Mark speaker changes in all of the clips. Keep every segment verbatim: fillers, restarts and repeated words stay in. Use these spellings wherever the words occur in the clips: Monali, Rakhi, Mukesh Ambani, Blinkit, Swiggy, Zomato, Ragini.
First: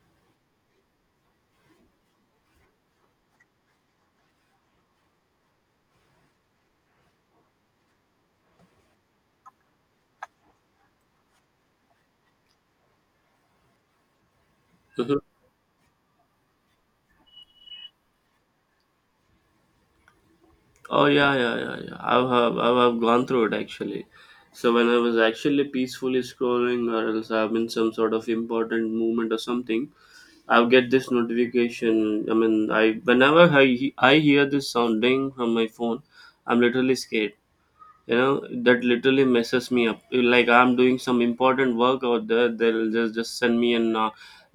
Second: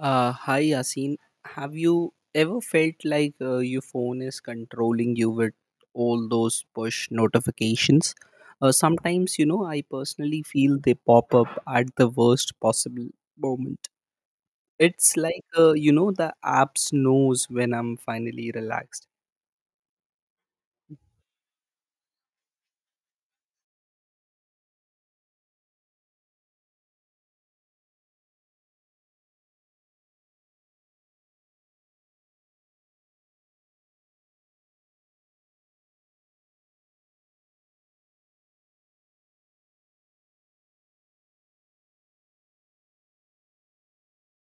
Speaker 1: Uh, hi Yasin, have you ever felt like uh, your phone is controlling you with all those push notifications? Uh, sometimes, you know, I personally feel they pop up at the worst possible moment. It's
Speaker 2: Mhm.
Speaker 1: like, uh, you know, the apps knows when I'm finally relaxed.
Speaker 2: Oh yeah, yeah, yeah, yeah. I've have I've have gone through it actually. So when I was actually peacefully scrolling, or else I am in some sort of important movement or something, I'll get this notification. I mean, I whenever I I hear this sounding on my phone, I'm literally scared. you know that literally messes me up. Like, I'm doing some important work out there, they'll just just send me an uh,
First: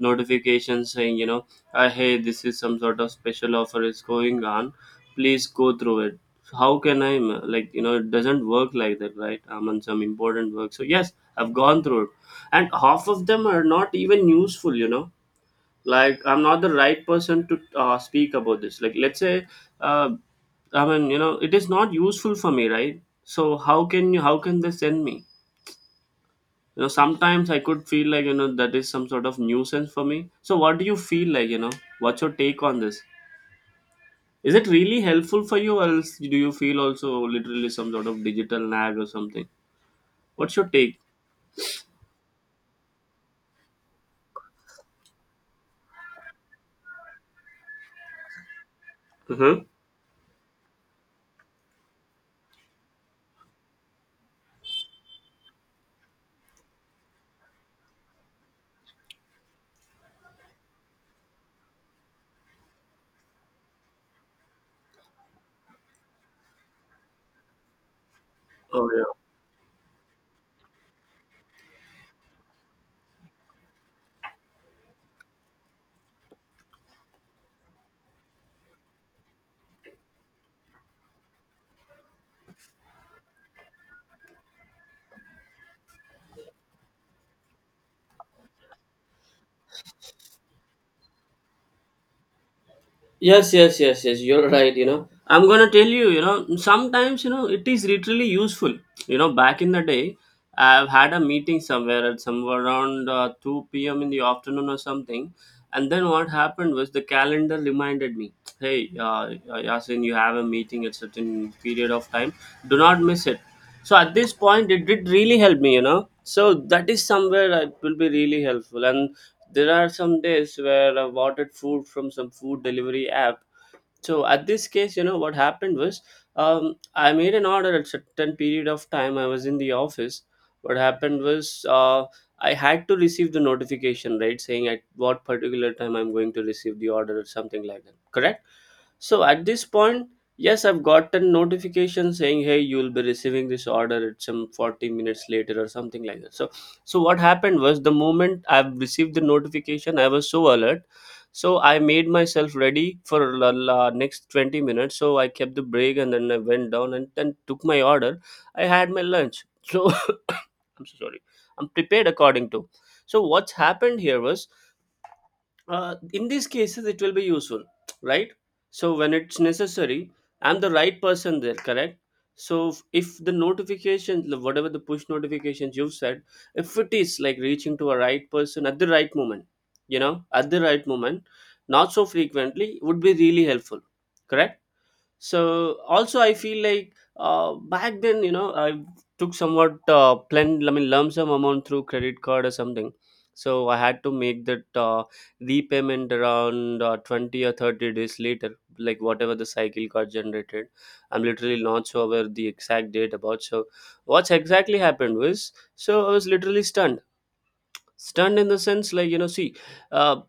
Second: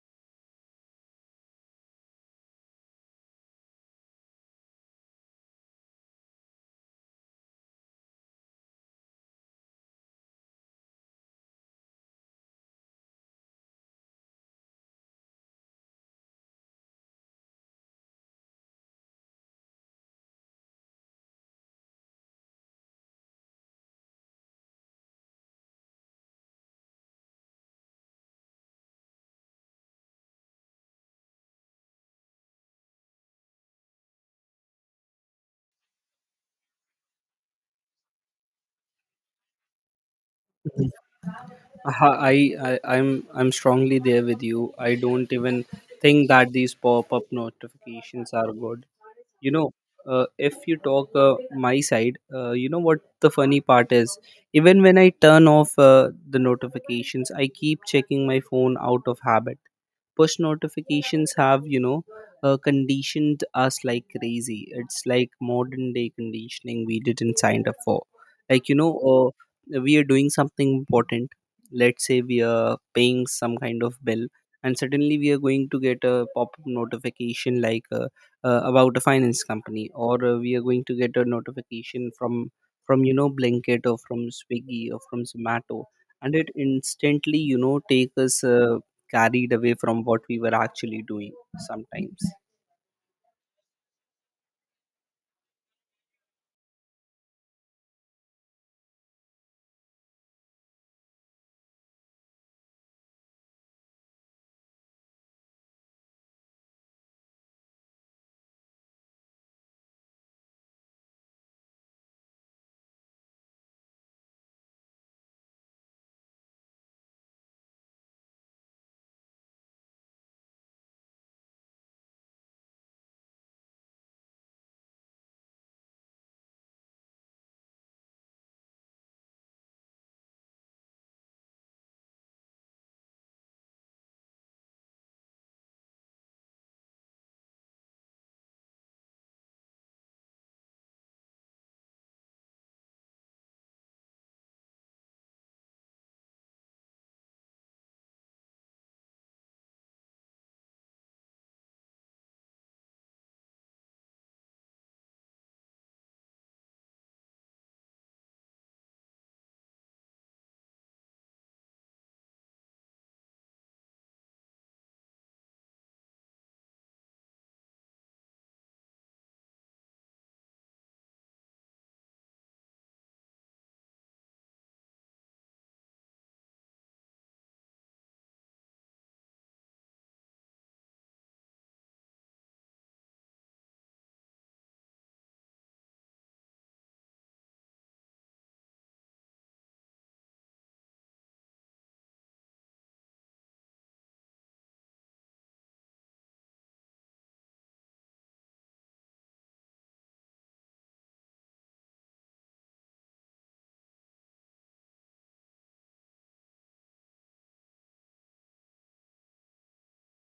Speaker 2: notification saying, you know uh, hey, this is some sort of special offer is going on, please go through it. How can I ma- like, you know, it doesn't work like that, right? I'm on some important work, so yes, I've gone through it. And half of them are not even useful, you know. Like, I'm not the right person to uh, speak about this. Like, let's say, uh, i mean you know, it is not useful for me, right? So how can you how can they send me? You know, sometimes I could feel like, you know, that is some sort of nuisance for me. So what do you feel like, you know, what's your take on this? Is it really helpful for you, or else do you feel also literally some sort of digital nag or something? What's your take?
Speaker 1: Uh, I, I I'm I'm strongly there with you. I don't even think that these pop-up notifications are good. You
Speaker 2: Mm-hmm.
Speaker 1: know, uh, if you talk uh, my side, uh, you know what the funny part is? Even when I turn off uh, the notifications, I keep checking my phone out of habit. Push notifications have, you know, uh, conditioned us like crazy. It's like modern day conditioning we didn't sign up for. Like, you
Speaker 2: Oh
Speaker 1: know,
Speaker 2: yeah.
Speaker 1: uh, we are doing something important. Let's say we are paying some kind of bill, and suddenly we are going to get a pop-up notification like, uh, uh, about a finance company, or uh, we are going to get a notification from from you know, Blinkit or from Swiggy or from Zomato, and it instantly, you know, take us uh, carried away from what we were actually doing sometimes.
Speaker 2: Yes, yes, yes, yes. You're right. You know, I'm gonna tell you. You know, sometimes, you know, it is literally useful. You know, back in the day, I've had a meeting somewhere at somewhere around uh, two p m in the afternoon or something, and then what happened was the calendar reminded me, "Hey, uh, uh, Yasin, you have a meeting at certain period of time. Do not miss it." So at this point, it did really help me. You know, so that is somewhere that will be really helpful, and there are some days where I've ordered food from some food delivery app. So at this case, you know what happened was, um, I made an order at certain period of time. I was in the office. What happened was, uh, I had to receive the notification, right, saying at what particular time I'm going to receive the order or something like that, correct? So at this point, yes, I've gotten notification saying, hey, you'll be receiving this order at some forty minutes later or something like that. So so what happened was the moment I've received the notification, I was so alert. So I made myself ready for la, la next twenty minutes. So I kept the break and then I went down and then took my order. I had my lunch. So I'm so sorry. I'm prepared according to. So what's happened here was, uh, in these cases it will be useful, right? So when it's necessary, I'm the right person there, correct? So if if the notification the- whatever the push notifications you've said, if it is like reaching to a right person at the right moment, you know, at the right moment, not so frequently, would be really helpful, correct? So also, I feel like, uh, back then, you know, I took somewhat uh, plan, I mean, lump sum amount through credit card or something. So I had to make that uh, repayment around uh, twenty or thirty days later, like whatever the cycle got generated. I'm literally not sure where the exact date about. So what's exactly happened was, so I was literally stunned. Stunned in the sense, like, you know, see, uh,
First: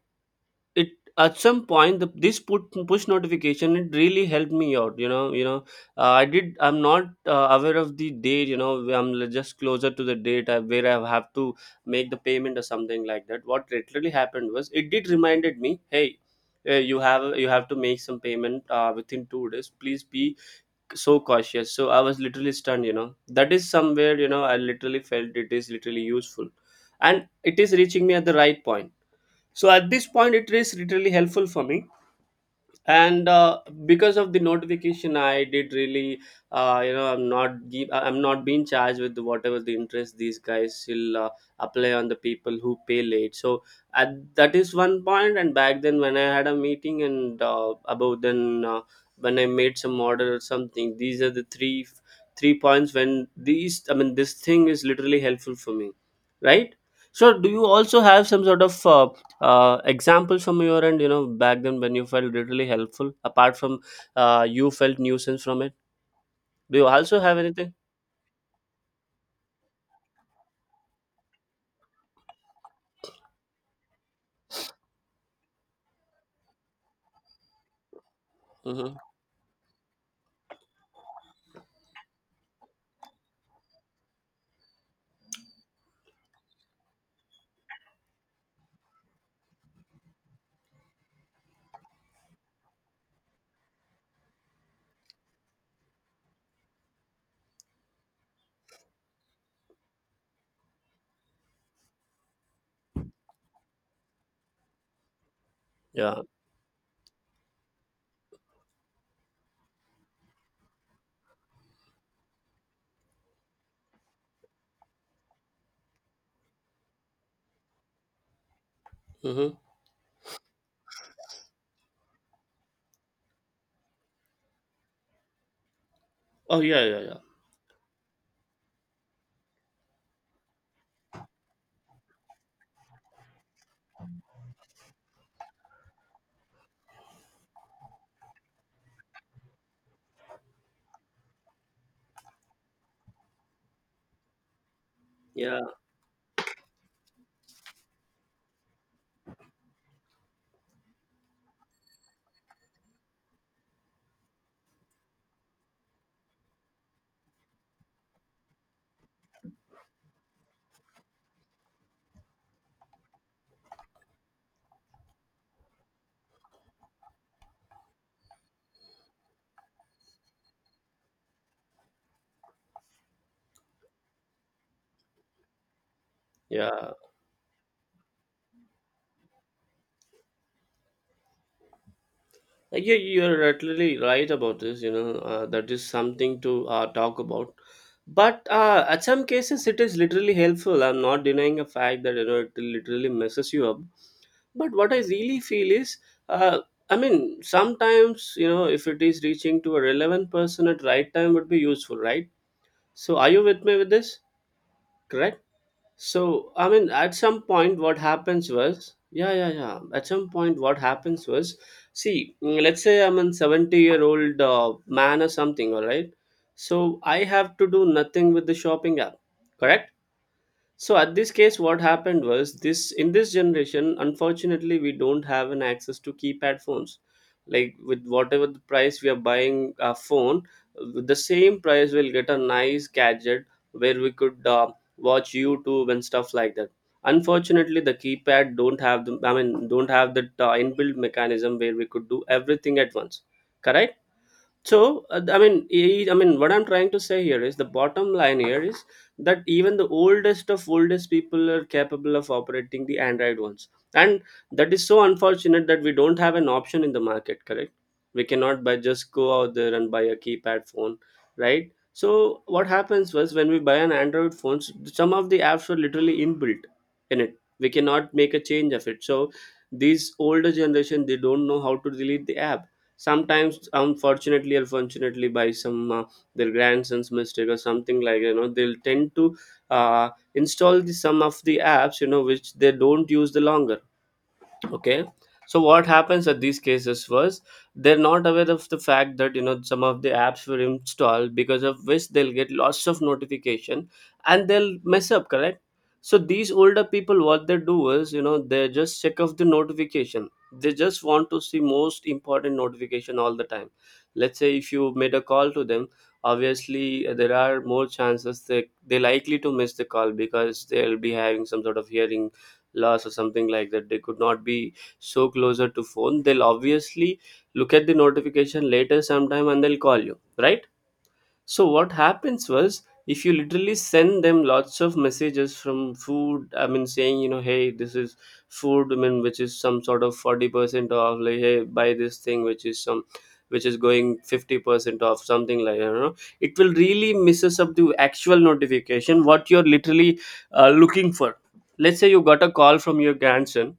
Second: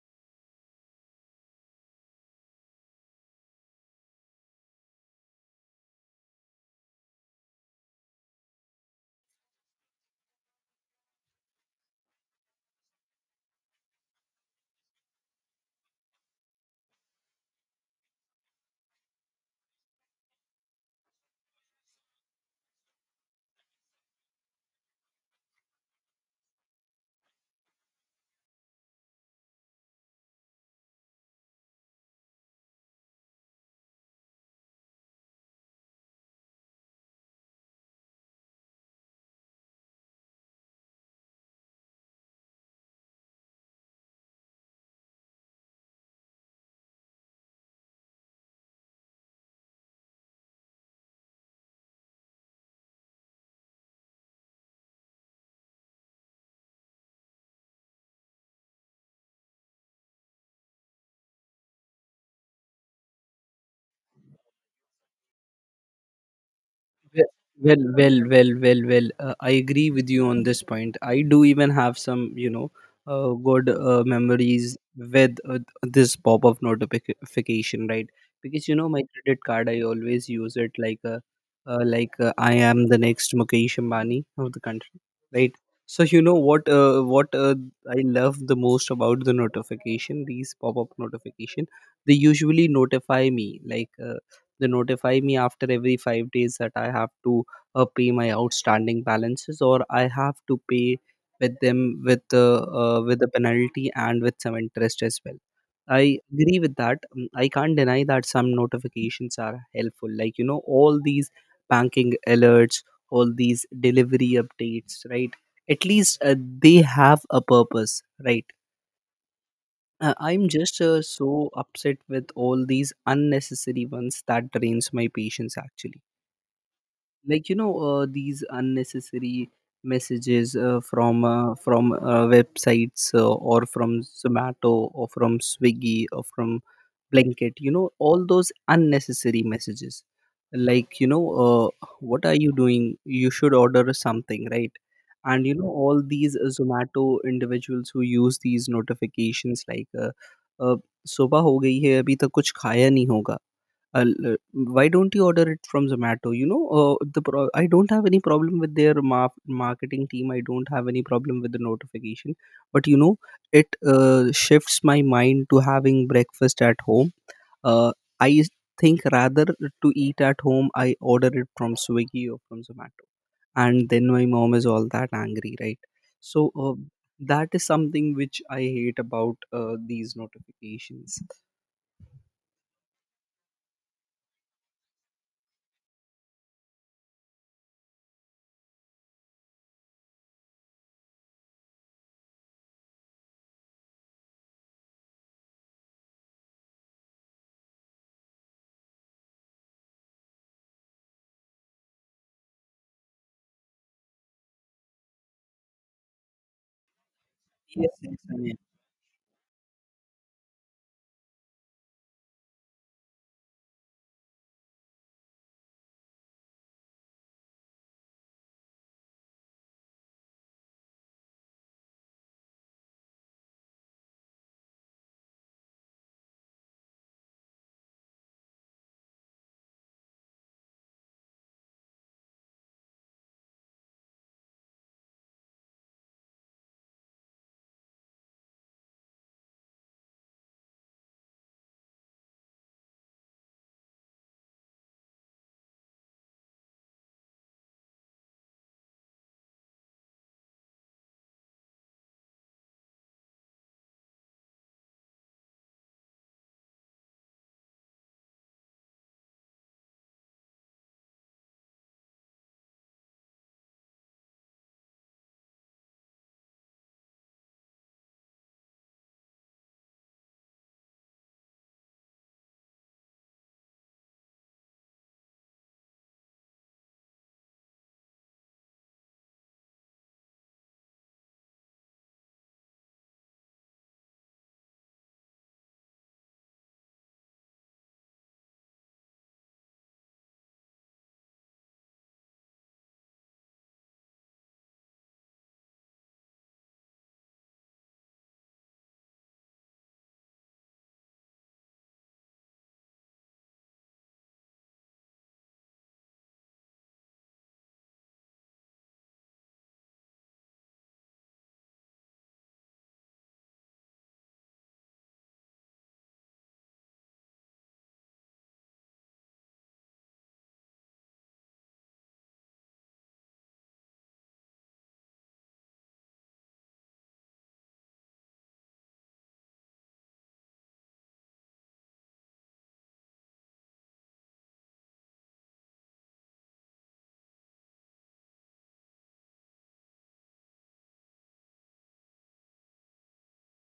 Speaker 2: it at some point the, this put push notification, it really helped me out. You know, you know uh, I did. I'm not uh, aware of the date, you know. I'm l- just closer to the date uh, where I have to make the payment or something like that. What literally happened was it did reminded me, hey, uh, you have you have to make some payment uh, within two days, please be so cautious. So I was literally stunned. You know, that is somewhere, you know, I literally felt it is literally useful and it is reaching me at the right point. So at this point, it is really helpful for me. And uh, because of the notification, I did really uh, you know, i'm not give, I'm not being charged with whatever the interest these guys will uh, apply on the people who pay late. So at, that is one point. And back then, when I had a meeting, and uh, about then uh, when I made some order or something, these are the three three points when these, I mean, this thing is literally helpful for me, right? So do you also have some sort of uh, uh, examples from your end, you know, back then when you felt really helpful, apart from uh, you felt nuisance from it? Do you also
Speaker 1: Well,
Speaker 2: have anything?
Speaker 1: well, well, well, well. well, Uh, I agree with you on this point. I do even have some, you know, uh, good uh, memories with uh, this pop-up notification, right? Because you know,
Speaker 2: Mm-hmm.
Speaker 1: my credit card, I always use it like, a, uh, like uh, I am the next Mukesh Ambani of the country, right? So you know what? Uh, what uh, I love the most about the notification, these pop-up notification, they usually notify me like. Uh, they notify me after every five days that I have to uh, pay my outstanding balances, or I have to pay with them with uh, uh, with a penalty and with some interest as well. I
Speaker 2: Yeah.
Speaker 1: agree with that. Mm, I can't deny that some notifications are helpful. Like, you know, all these banking alerts, all these delivery updates, right? At least uh, they have a purpose, right?
Speaker 2: Mm-hmm.
Speaker 1: Uh, I'm just uh, so upset with all these unnecessary ones that drains my patience actually.
Speaker 2: Oh yeah, yeah, yeah,
Speaker 1: Like, you know, uh, these unnecessary messages uh, from uh, from uh, websites, uh, or from Zomato or from Swiggy or from blanket, you know, all those unnecessary messages, like, you know, uh, what are you doing, you should order something, right? And you
Speaker 2: yeah,
Speaker 1: know all these uh, Zomato individuals who use these notifications like, uh, uh, सुबह हो गई है अभी तक कुछ खाया नहीं होगा. I'll, uh, why don't you order it from Zomato? You know, uh, the pro- I don't have any problem with their ma- marketing team. I don't have any problem with the notification, but you know, it uh, shifts my mind to having breakfast at home. Uh, I think rather to eat at home, I order it from Swiggy or from Zomato, and then my mom is all that angry, right? So uh,
Speaker 2: yeah.
Speaker 1: that is something which I hate about uh, these notifications.
Speaker 2: Like, yeah, you, you're totally right about this, you know. Uh, that is something to uh, talk about, but uh, at some cases it is literally helpful. I'm not denying a fact that, you know, it literally messes you up. But what I really feel is, uh, I mean, sometimes, you know, if it is reaching to a relevant person at right time would be useful, right? So are you with me with this? Correct? So, I mean, at some point,
Speaker 1: Yes,
Speaker 2: what
Speaker 1: yes,
Speaker 2: happens
Speaker 1: I
Speaker 2: was, yeah, yeah, yeah. At some point, what happens was, see, mm, let's say I'm a seventy year old uh, man or something, all right? So I have to do nothing with the shopping app, correct? So at this case, what happened was this in this generation, unfortunately, we don't have an access to keypad phones. Like, with whatever the price we are buying a phone, with the same price we'll get a nice gadget where we could uh, watch YouTube and stuff like that. Unfortunately, the keypad don't have the I mean don't have that uh, inbuilt mechanism where we could do everything at once. Correct? So uh, i mean eh, I mean what I'm trying to say here is the bottom line here is that even the oldest of oldest people are capable of operating the Android ones, and that is so unfortunate that we don't have an option in the market, correct? We cannot buy, just go out there and buy a keypad phone, right? So what happens was when we buy an Android phone, s- some of the apps were literally inbuilt in it. We cannot make a change of it. So these older generation, they don't know how to delete the app. Sometimes, unfortunately or fortunately, by some uh, their grandson's mistake or something, like, you know, they'll tend to uh, install the, some of the apps, you know, which they don't use the longer, okay? So what happens at these cases was they're not aware of the fact that, you know, some of the apps were installed because of which they'll get lots of notification and they'll mess up, correct? So these older people, what they do is, you know, they just check off the notification. They just want to see most important notification all the time. Let's say if you made a call to them, obviously, uh, there are more chances they they likely to miss the call because they'll be having some sort of hearing loss or something like that. They could not be so closer to phone. They'll obviously look at the notification later sometime and they'll call you, right? So what happens was if you literally send them lots of messages from food, I mean saying, you know, hey, this is food, I mean, which is some sort of forty percent off, like, hey, buy this thing, which is some, which is going fifty percent off, something like that, you know, it will really misses up the actual notification, what you're literally uh, looking for. Let's say you got a call from your grandson,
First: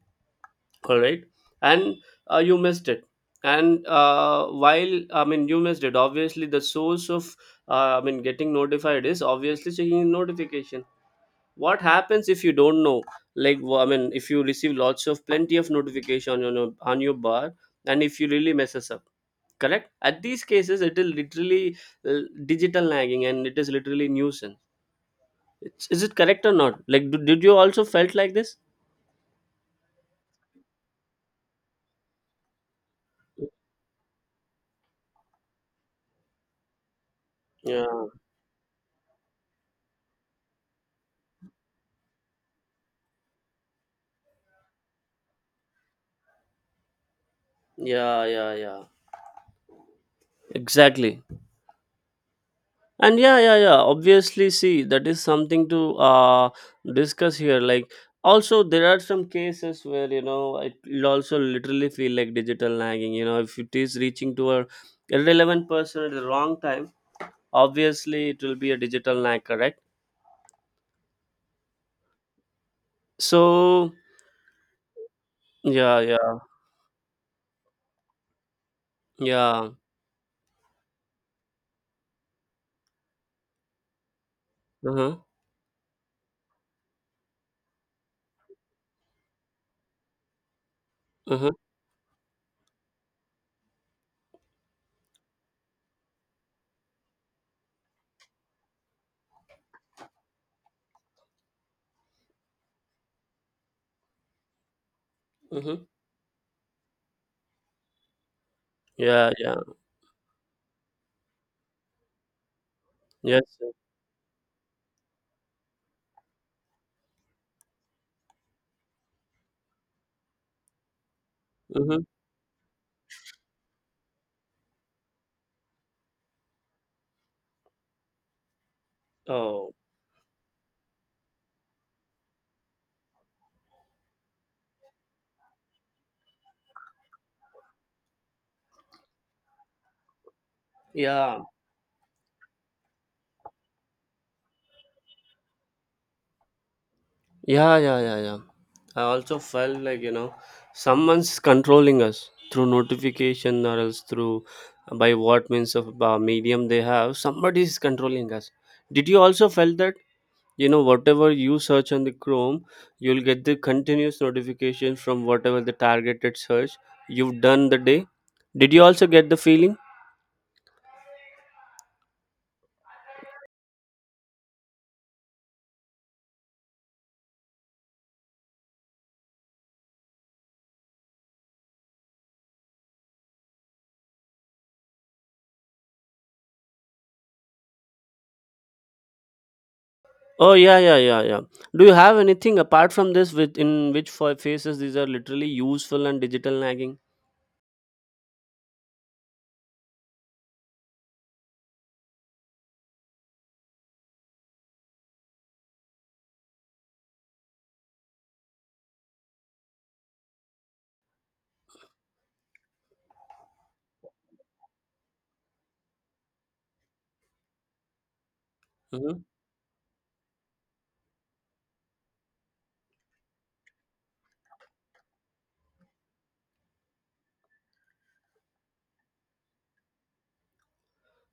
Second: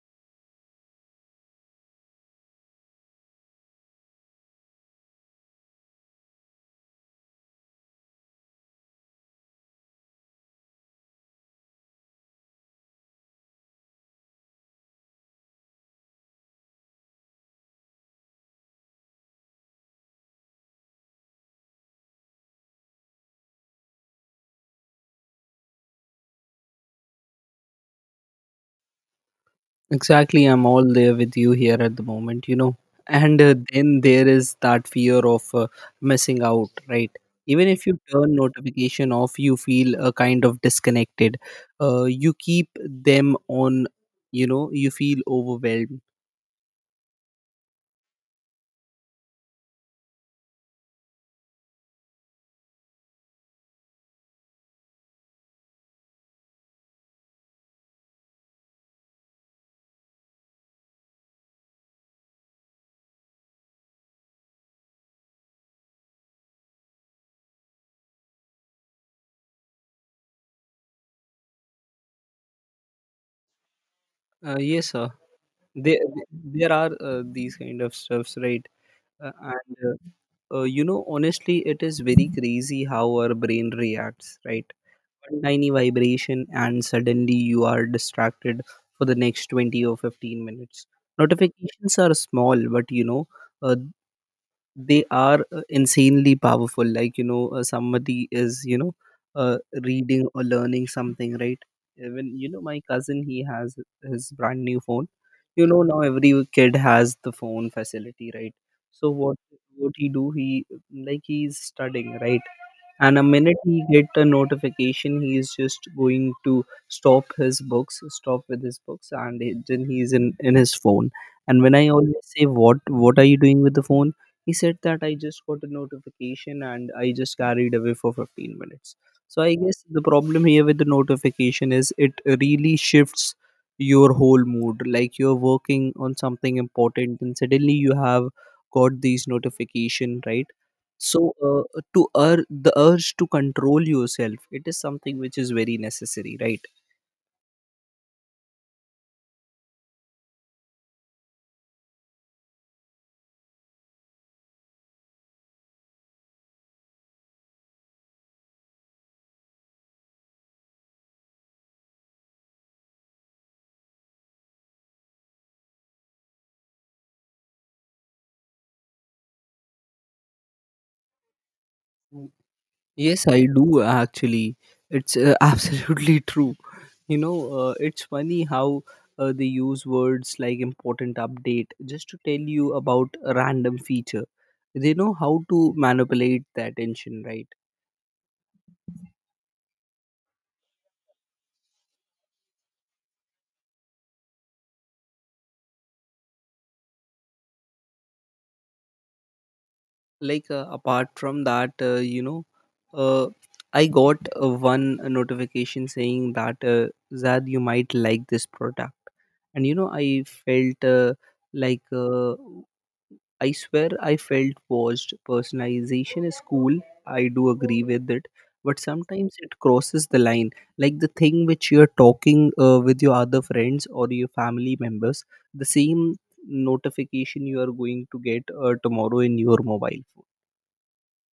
Speaker 2: all right? And uh, you missed it. And uh, while I mean you missed it. Obviously, the source of uh, i mean getting notified is obviously checking notification. What happens if you don't know, like wh- i mean if you receive lots of plenty of notification on your no- on your bar, and if you really messes up, correct? At these cases, it is literally uh, digital nagging, and it is literally nuisance. It's, is it correct or not? Like, do, did you also felt like this?
Speaker 1: exactly, I'm all there with you here at the moment, you know. And uh, then there is that fear of uh, missing out, right? Even if
Speaker 2: Yeah,
Speaker 1: you turn notification off, you feel a kind of disconnected. Uh, you keep them on, you know. You feel overwhelmed.
Speaker 2: yeah, yeah, yeah, exactly. And yeah, yeah, yeah, obviously, see, that is something to uh discuss here. Like, also there are some cases where, you know, it will also literally feel like digital nagging, you know, if it is reaching to a irrelevant person at the wrong time, obviously it will be a digital nag, correct? So
Speaker 1: Uh, yes, sir. There,
Speaker 2: yeah, yeah,
Speaker 1: there are uh, these kind of stuffs, right? Uh,
Speaker 2: yeah.
Speaker 1: and uh, uh, you know, honestly, it is very crazy how our brain reacts, right?
Speaker 2: Uh-huh.
Speaker 1: One tiny vibration and suddenly you are distracted for the next twenty or fifteen minutes.
Speaker 2: Uh-huh.
Speaker 1: Notifications are small, but you know, uh, they are uh, insanely powerful. Like, you know, uh, somebody is, you know, uh, reading or learning something, right? Even, you know, my cousin, he has his brand new phone. You know,
Speaker 2: Uh-huh.
Speaker 1: now every kid has the phone facility, right? So
Speaker 2: Yeah,
Speaker 1: what
Speaker 2: yeah.
Speaker 1: what he do he like, he's studying, right? And a
Speaker 2: Yes.
Speaker 1: minute he get a notification, he is just going to stop his books, stop with his books and he- then he's in in his phone. And when I
Speaker 2: Mm-hmm.
Speaker 1: always say, what what are you doing with the phone? He said that I just got a notification and I just carried away for fifteen minutes. So I
Speaker 2: oh
Speaker 1: guess the problem here with the notification is it really shifts your whole mood. Like, you're working on something important and suddenly you have got these notification, right? So,
Speaker 2: yeah
Speaker 1: uh, to ur- the urge to control yourself, it is something which is very necessary, right?
Speaker 2: Yeah, yeah, yeah, yeah. I also felt like, you know, someone's controlling us through notification or else through uh, by what means of uh, medium they have. Somebody is controlling us. Did you also felt that? You know, whatever you search on the Chrome, you'll get the continuous notification from whatever the targeted search you've done the day. Did you also get the feeling?
Speaker 1: Mm. Yes, I do actually. It's uh, absolutely true. You know, uh, it's funny how uh, they use words like important update just to tell you about a random feature. They know how to manipulate the attention, right?
Speaker 2: Oh yeah, yeah, yeah, yeah. Do you have anything apart from this with in which fa- phases these are literally useful and digital nagging?
Speaker 1: Like, uh, apart from that, uh, you know, uh, I got uh, one notification saying that uh, zad, you might like this product. And you know, I felt, uh, like uh, I swear I felt watched. Personalization is cool, I do agree with it, but
Speaker 2: Mhm.
Speaker 1: sometimes it crosses the line. Like the thing which you're talking uh, with your other friends or your family members, the same notification you are going to get uh, tomorrow in your mobile phone.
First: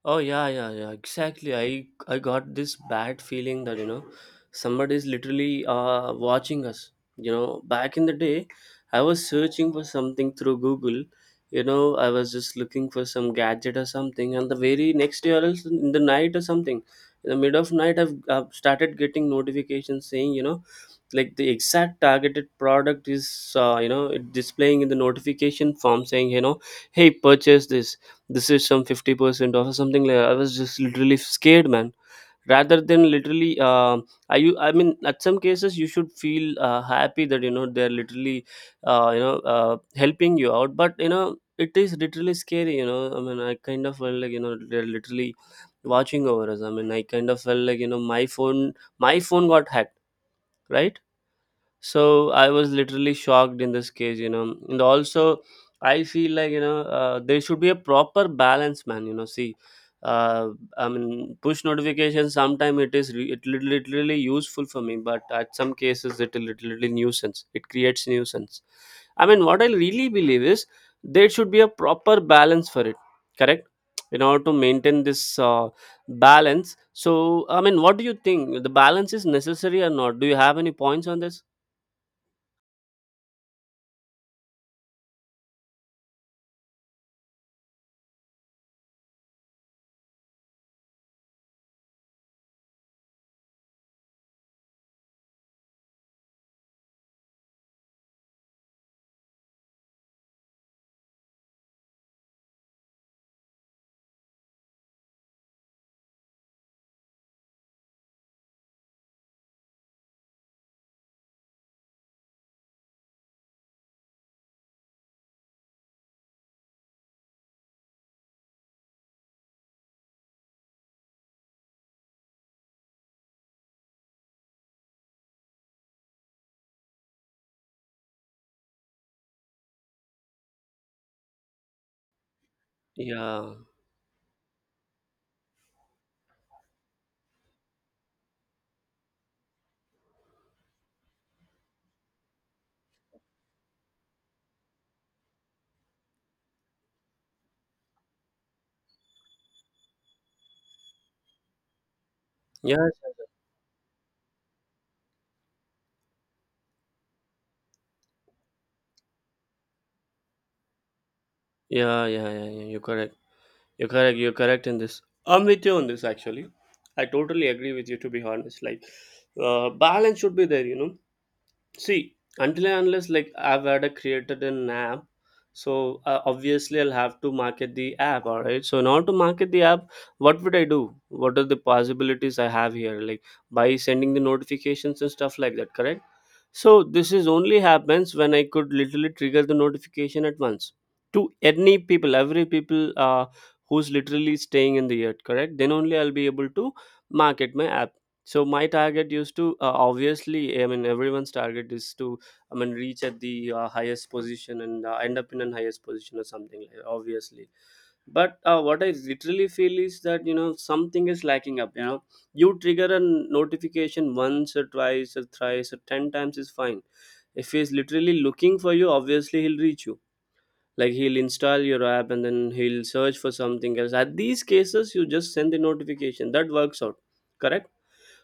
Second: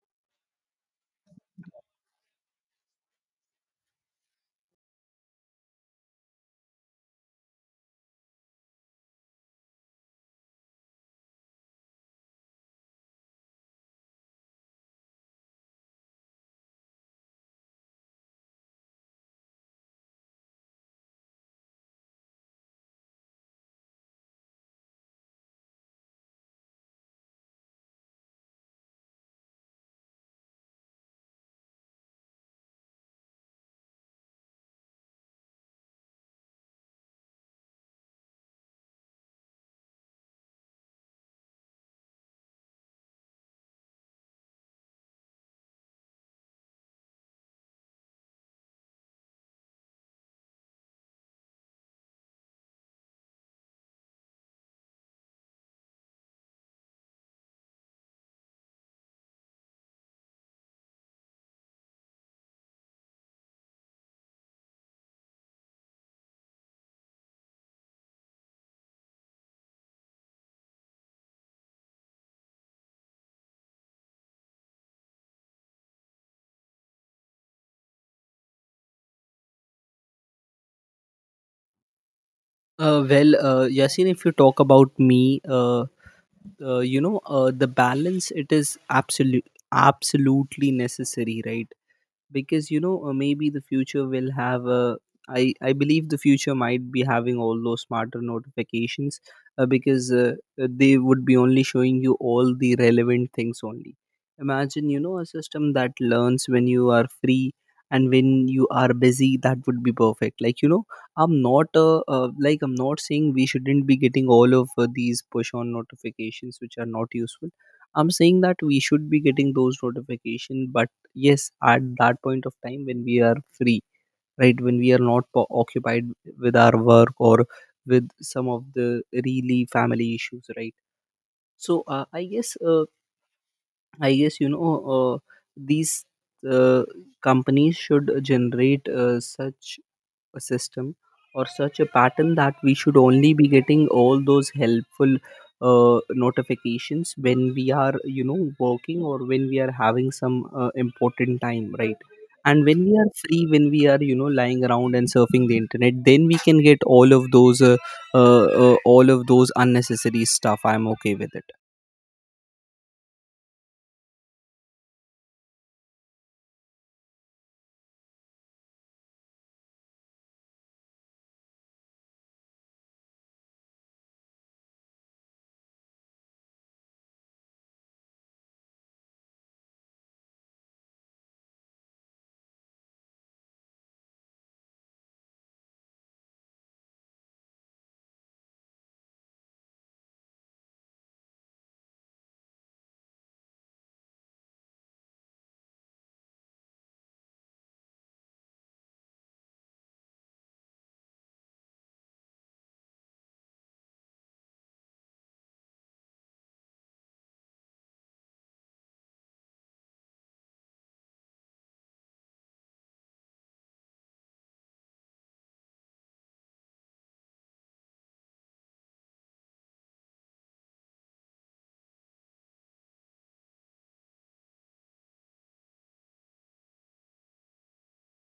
Speaker 2: Oh yeah, yeah, yeah. Exactly. I I got this bad feeling that you know somebody is literally uh watching us. You know, back in the day, I was searching for something through Google. You know, I was just looking for some gadget or something, and the very next day, or else in the night or something, in the mid of night, I've, I've started getting notifications saying, you know, like the exact targeted product is uh, you know it displaying in the notification form saying you know hey purchase this, this is some fifty percent off or something like that. I was just literally scared, man. Rather than literally um i you i mean at some cases you should feel uh, happy that you know they're literally uh, you know uh, helping you out, but you know it is literally scary. you know I mean, I kind of felt like you know they're literally watching over us. I mean, I kind of felt like you know my phone my phone got hacked, right? So I was literally shocked in this case, you know. And also, I feel like you know uh, there should be a proper balance, man. You know, see, uh, I mean, push notifications. Sometimes it is re- it lit- literally useful for me, but at some cases it is literally nuisance. It creates nuisance. I mean, what I really believe is there should be a proper balance for it. Correct. In order to maintain this uh, balance. So, I mean, what do you think? The balance is necessary or not? Do you have any points on this?
Speaker 1: uh, well uh, Yasin, if you talk about me, uh, uh, you know, uh, the balance, it is absolute absolutely necessary, right? Because you know, uh, maybe the future will have a. I I believe the future might be having all those smarter notifications, uh, because uh, uh, they would be only showing you all the relevant things only. Imagine, you know, a system that learns when you are free and when you are busy. That would be perfect. Like, you know, I'm not uh, uh, like, I'm not saying we shouldn't be getting all of uh, these push on notifications which are not useful. I'm saying that we should be getting those notifications, yes, at that point of time when we are free, right? When we are not po- occupied with our work or with some of the really family issues, right? So uh, i guess uh,
Speaker 2: Yeah.
Speaker 1: i guess you know, uh, these uh, companies should generate uh, such a system or such a pattern that we should only be getting all those helpful uh, notifications when we are, you know, working or when we are having some uh, important time, right? And
Speaker 2: Yes.
Speaker 1: when we are
Speaker 2: Yes, yes.
Speaker 1: free, when we are, you know, lying around and surfing the internet, then we can get all of those uh, uh, uh, all of those unnecessary stuff, I'm okay with it.
Speaker 2: Yeah, yeah, yeah, yeah. You're correct. You're correct. You're correct in this. I'm with you on this actually. I totally agree with you, to be honest. Like, uh, balance should be there, you know. See, until and unless like I've had a created an app, so uh, obviously I'll have to market the app. All right. So in order to market the app, what would I do? What are the possibilities I have here? Like, by sending the notifications and stuff like that. Correct. So this is only happens when I could literally trigger the notification at once to any people, every people uh, who's literally staying in the earth. Correct. Then only I'll be able to market my app. So my target used to uh, obviously, I mean, everyone's target is to, I mean, reach at the uh, highest position and uh, end up in an highest position or something like that, obviously. But uh, what I literally feel is that you know something is lacking up. You know, you trigger a notification once or twice or thrice or ten times is fine. If he's literally looking for you, obviously he'll reach you. Like, he'll install your app and then he'll search for something else. At these cases, you just send the notification, that works out. Correct.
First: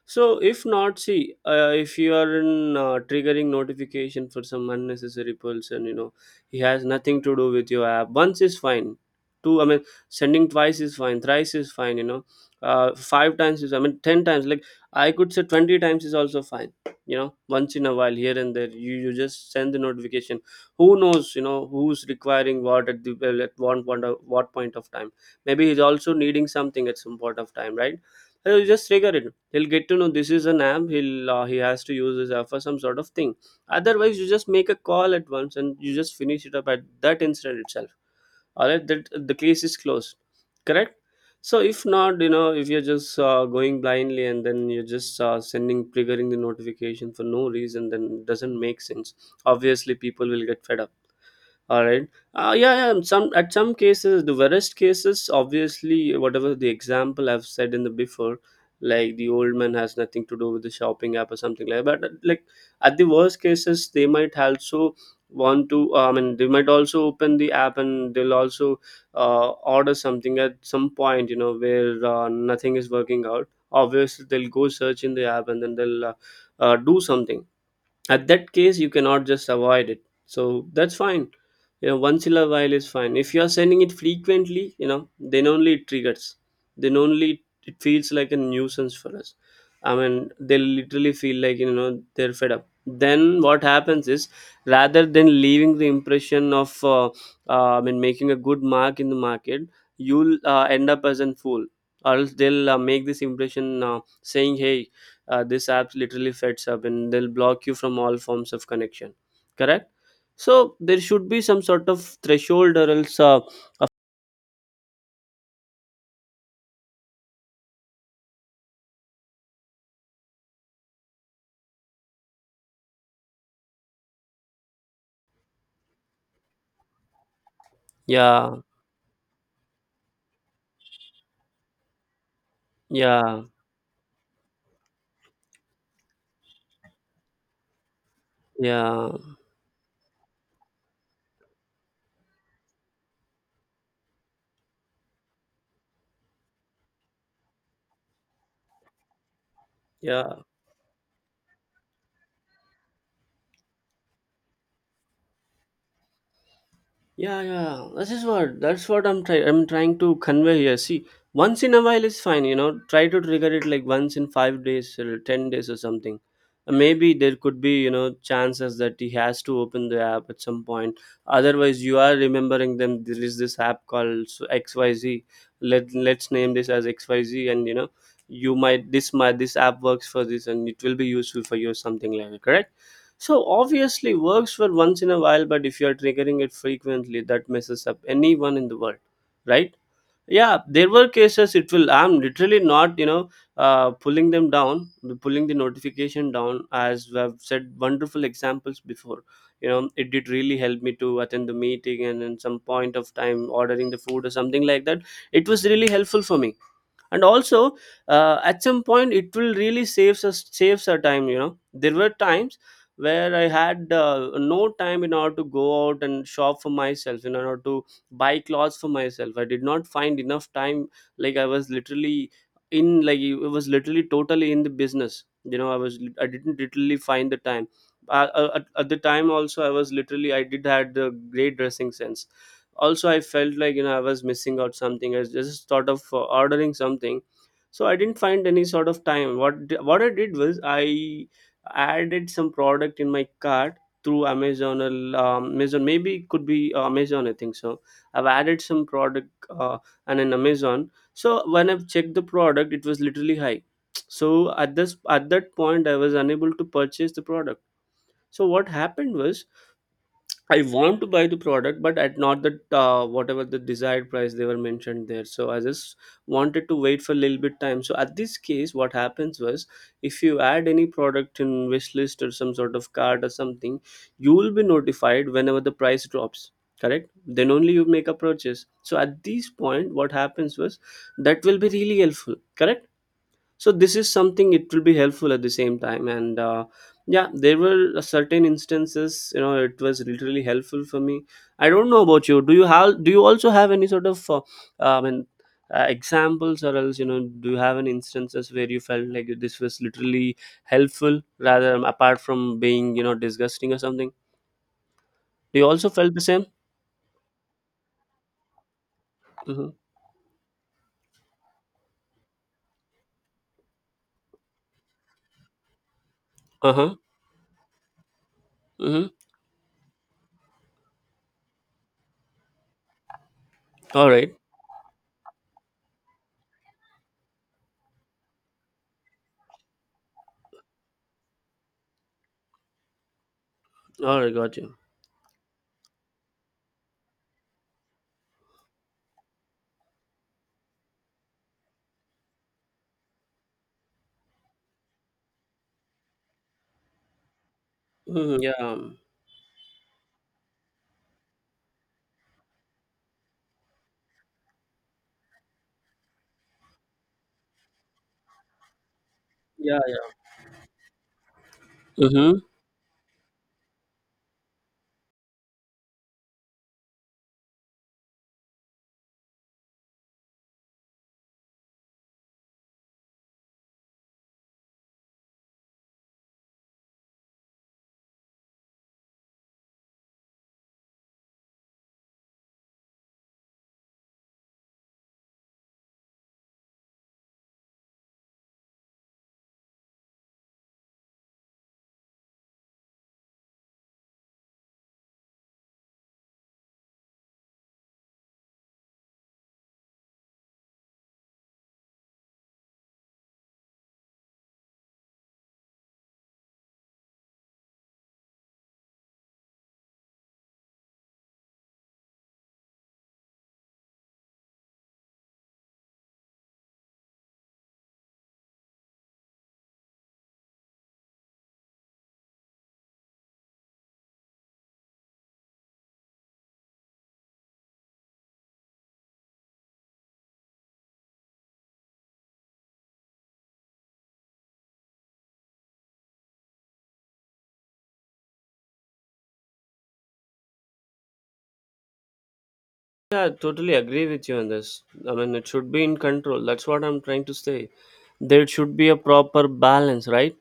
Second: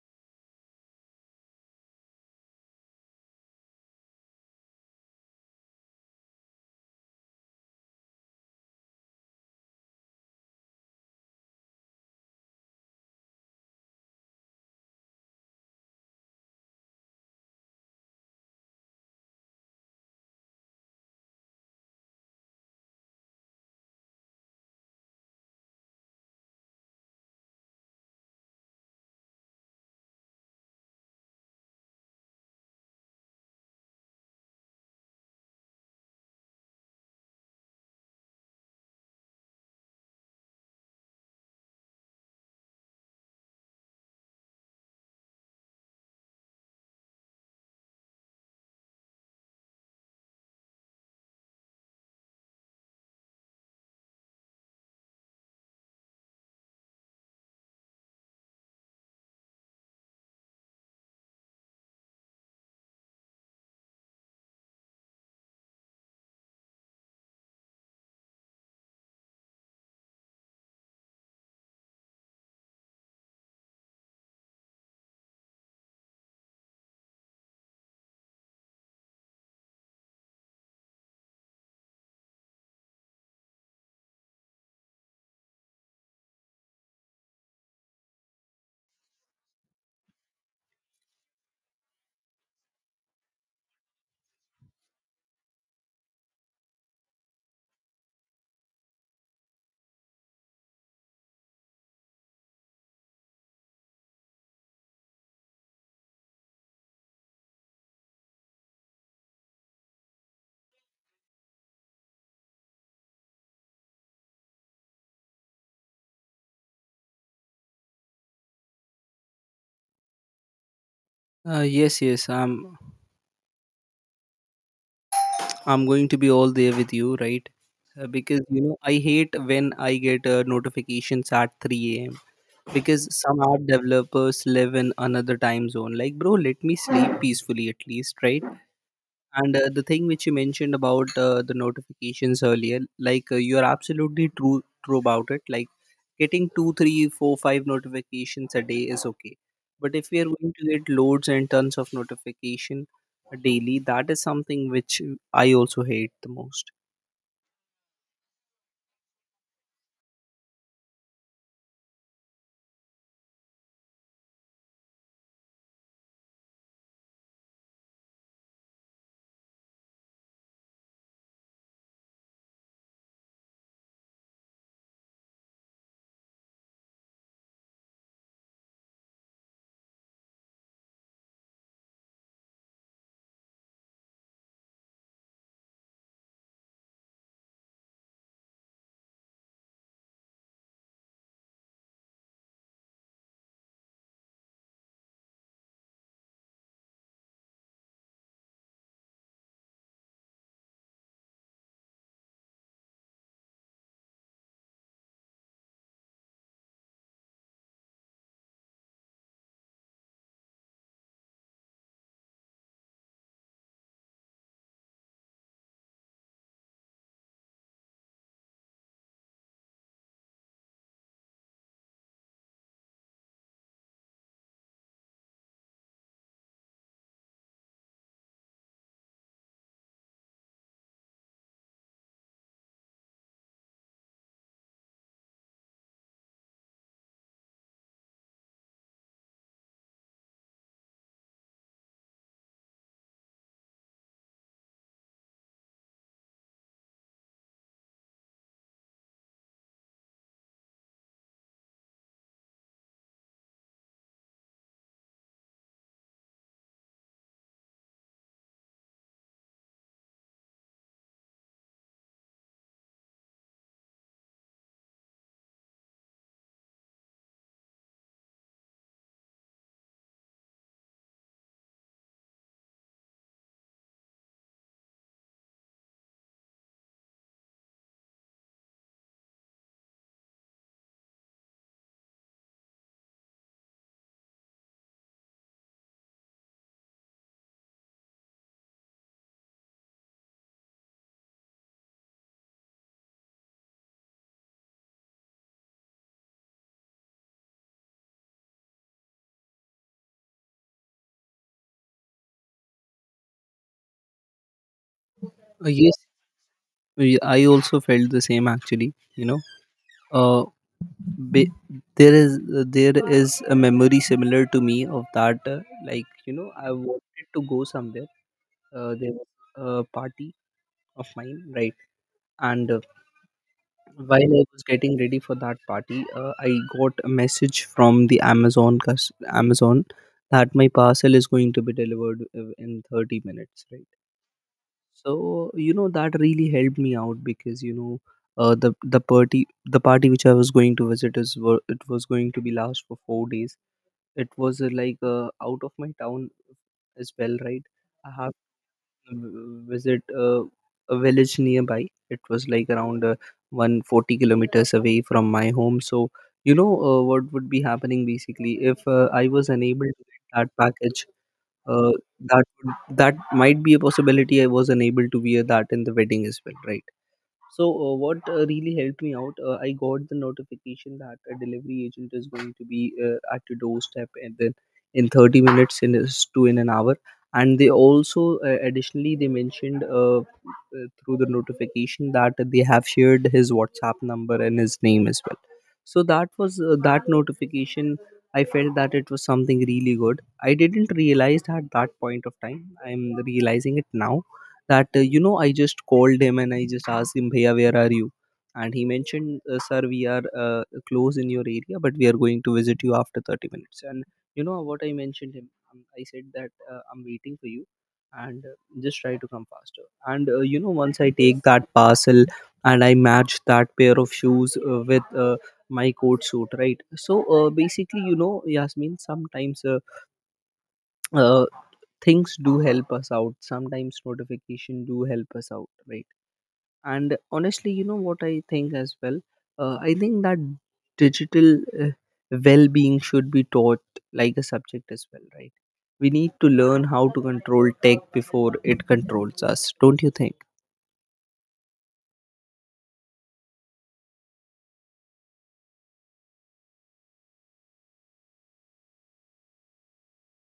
Speaker 2: So if not, see, uh, if you are in uh, triggering notification for some unnecessary person, you know, he has nothing to do with your app. Once is fine. Two, I mean, sending twice is fine. Thrice is fine. You know, uh, five times is. I mean, ten times. Like, I could say twenty times is also fine. You know, once in a while, here and there, you you just send the notification. Who knows? You know, who's requiring what at the well, at one point of, what point of time? Maybe he's also needing something at some point of time, right? So you just trigger it, he'll get to know this is an app, he'll uh, he has to use this app for some sort of thing. Otherwise, you just make a call at once and you just finish it up at that instant itself. All right, that the case is closed. Correct. So if not, you know, if you're just uh, going blindly and then you're just uh, sending triggering the notification for no reason, then it doesn't make sense. Obviously, people will get fed up. All right. Uh, yeah, yeah, um, some at some cases the worst cases, obviously whatever the example I've said in the before, like the old man has nothing to do with the shopping app or something like that. But like, at the worst cases, they might also want to uh, I mean, they might also open the app and they'll also uh, order something at some point. You know, where uh, nothing is working out, obviously they'll go search in the app and then they'll uh, uh, do something. At that case, you cannot just avoid it. So that's fine. You know, once in a while is fine. If you are sending it frequently, you know, then only it triggers, then only it feels like a nuisance for us. I mean, they literally feel like you know they're fed up. Then what happens is, rather than leaving the impression of uh, uh, I mean, making a good mark in the market, you'll uh, end up as a fool, or else they'll uh, make this impression uh, saying, hey, uh, this app literally feds up, and they'll block you from all forms of connection. Correct. So there should be some sort of threshold or else uh,
Speaker 1: Uh, yes yes i'm i'm going to be all there with you, right? Uh, because
Speaker 2: yeah,
Speaker 1: you know, I hate when I get uh, notifications at three a.m. because some
Speaker 2: yeah,
Speaker 1: app developers live in another time zone. Like, bro, let me sleep peacefully at least, right?
Speaker 2: yeah,
Speaker 1: And uh, the thing which you mentioned about uh, the notifications earlier, like, uh, you are absolutely true true about it. Like, getting two three four five notifications a day is okay, but if we are
Speaker 2: yeah.
Speaker 1: going to get loads and tons of notification daily, that is something which I also hate the most.
Speaker 2: Yeah, yeah. This is what, that's what I'm trying. I'm trying to convey here. See, once in a while is fine. You know, try to trigger it like once in five days or ten days or something. Uh, Maybe there could be you know chances that he has to open the app at some point. Otherwise, you are remembering them. There is this app called so X Y Z. Let let's name this as X Y Z, and you know, you might this might this app works for this, and it will be useful for you or something like that. Correct? So obviously works for once in a while, but if you are triggering it frequently, that messes up anyone in the world, right? Yeah, there were cases it will. I'm literally not, you know, uh, pulling them down, pulling the notification down. As I've said, wonderful examples before. You know, it did really help me to attend the meeting and in some point of time ordering the food or something like that. It was really helpful for me. And also, uh, at some point it will really saves us, saves our time. You know, there were times where I had uh, no time in order to go out and shop for myself, in order to buy clothes for myself. I did not find enough time. Like, I was literally in, like, it was literally totally in the business. You know, i was I didn't literally find the time. uh, uh, at, at the time also, I was literally, I did had the great dressing sense. Also, I felt like you know I was missing out something. I just thought of uh, ordering something. So I didn't find any sort of time. What d- what I did was, I added some product in my cart through Amazon or um, amazon maybe it could be uh, Amazon, I think so. I've added some product uh, and in Amazon. So when I've checked the product, it was literally high. So at this at that point, I was unable to purchase the product. So what happened was, I want to buy the product, but at not the uh, whatever the desired price they were mentioned there. So I just wanted to wait for a little bit time. So at this case, what happens was, if you add any product in wish list or some sort of card or something, you will be notified whenever the price drops. Correct. Then only you make a purchase. So at this point, what happens was, that will be really helpful. Correct. So this is something it will be helpful at the same time. And uh, yeah, there were certain instances you know it was literally helpful for me. I don't know about you. Do you have, do you also have any sort of uh, I mean, uh, examples or else you know, do you have any instances where you felt like this was literally helpful rather um, apart from being you know disgusting or something? Do you
Speaker 1: Uh,
Speaker 2: also
Speaker 1: yes,
Speaker 2: felt the same?
Speaker 1: we- I also felt the same actually. You know,
Speaker 2: Mm-hmm.
Speaker 1: uh, Ba- there is, there is a memory similar to me of that, uh, like, you know, I
Speaker 2: Uh-huh.
Speaker 1: wanted to go somewhere. Uh,
Speaker 2: Mm-hmm.
Speaker 1: there was a party of mine, right? And uh,
Speaker 2: All
Speaker 1: while
Speaker 2: right.
Speaker 1: I was getting ready for that party, uh, I got a message from the amazon cus- Amazon that my parcel is going to be delivered uh, in thirty minutes, right?
Speaker 2: All right. Got you.
Speaker 1: So you know, that really helped me out because, you know, uh, the the party, the party which I was going to visit is were- it was going to be last for four days. It was uh, like uh, out of my town as well, right? I have
Speaker 2: Mm-hmm. Yeah.
Speaker 1: to v- visit uh, a village nearby. It was like around uh, one hundred forty kilometers away from my home. So you know, uh, what would be happening basically if uh, I was
Speaker 2: Yeah,
Speaker 1: unable to
Speaker 2: yeah.
Speaker 1: get that package, uh,
Speaker 2: Mhm.
Speaker 1: that would, that might be a possibility, I was unable to wear that in the wedding as well, right? So uh, what uh, really helped me out, uh, I got the notification that a delivery agent is going to be uh, at your doorstep, and then in thirty minutes, in is- to in an hour. And they also, uh, additionally, they mentioned uh, uh, through the notification that they have shared his WhatsApp number and his name as well. So that was uh, that notification. I felt that it was something really good. I didn't realize at that point of time. I'm realizing it now that uh, you know, I just called him and I just asked him, bhaiya, where are you? And he mentioned, uh, sir, we are uh, close in your area, but we are going to visit you after thirty minutes. And you know what I mentioned him, um, I said that, uh, I'm waiting for you, and uh, just try to come faster. And uh, you know, once I take that parcel and I match that pair of shoes uh, with uh, my coat suit, right? So uh, basically, you know, Yasmin, sometimes uh, uh, things do help us out, sometimes notification do help us out, right? And honestly, you know what I think as well, uh, I think that digital uh, well-being should be taught like a subject as well, right? We need to learn how to control tech before it controls us, don't you think?
Speaker 2: Yeah, I totally agree with you on this. I mean, it should be in control. That's what I'm trying to say. There should be a proper balance, right?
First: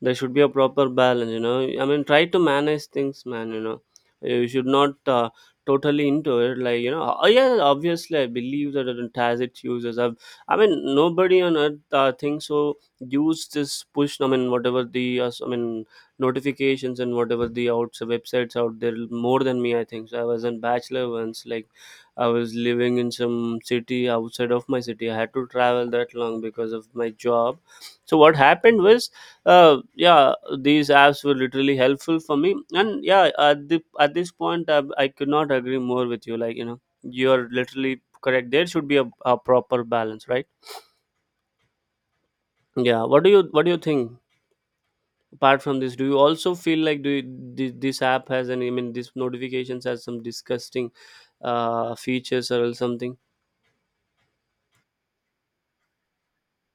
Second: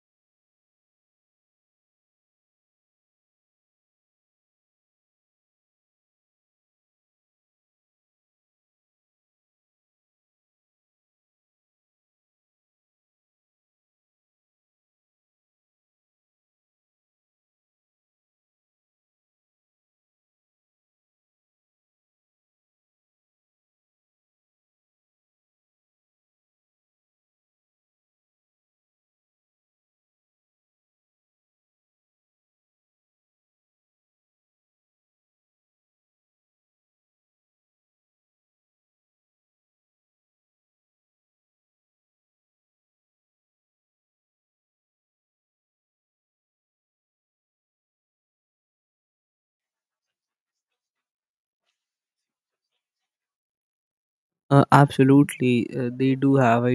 Speaker 2: There should be a proper balance, you know. I mean, try to manage things, man, you know. You should not uh, totally into it. Like, you know, oh, yeah, obviously, I believe that it has its users. I've, I mean, nobody on earth uh, thinks so. Use this push, I mean, whatever the, uh, I mean, notifications and whatever the outs websites out there more than me, I think. So I was in bachelor once, like, I was living in some city outside of my city. I had to travel that long because of my job. So what happened was, uh, yeah, these apps were literally helpful for me. And yeah, at the at this point, I, I could not agree more with you. Like you know, you're literally correct. There should be a, a proper balance, right? Yeah. What do you What do you think? Apart from this, do you also feel like do you, thi- this app has any? I mean, this notifications has some disgusting uh, features or else something?
Speaker 1: uh, Absolutely, uh, they do have, I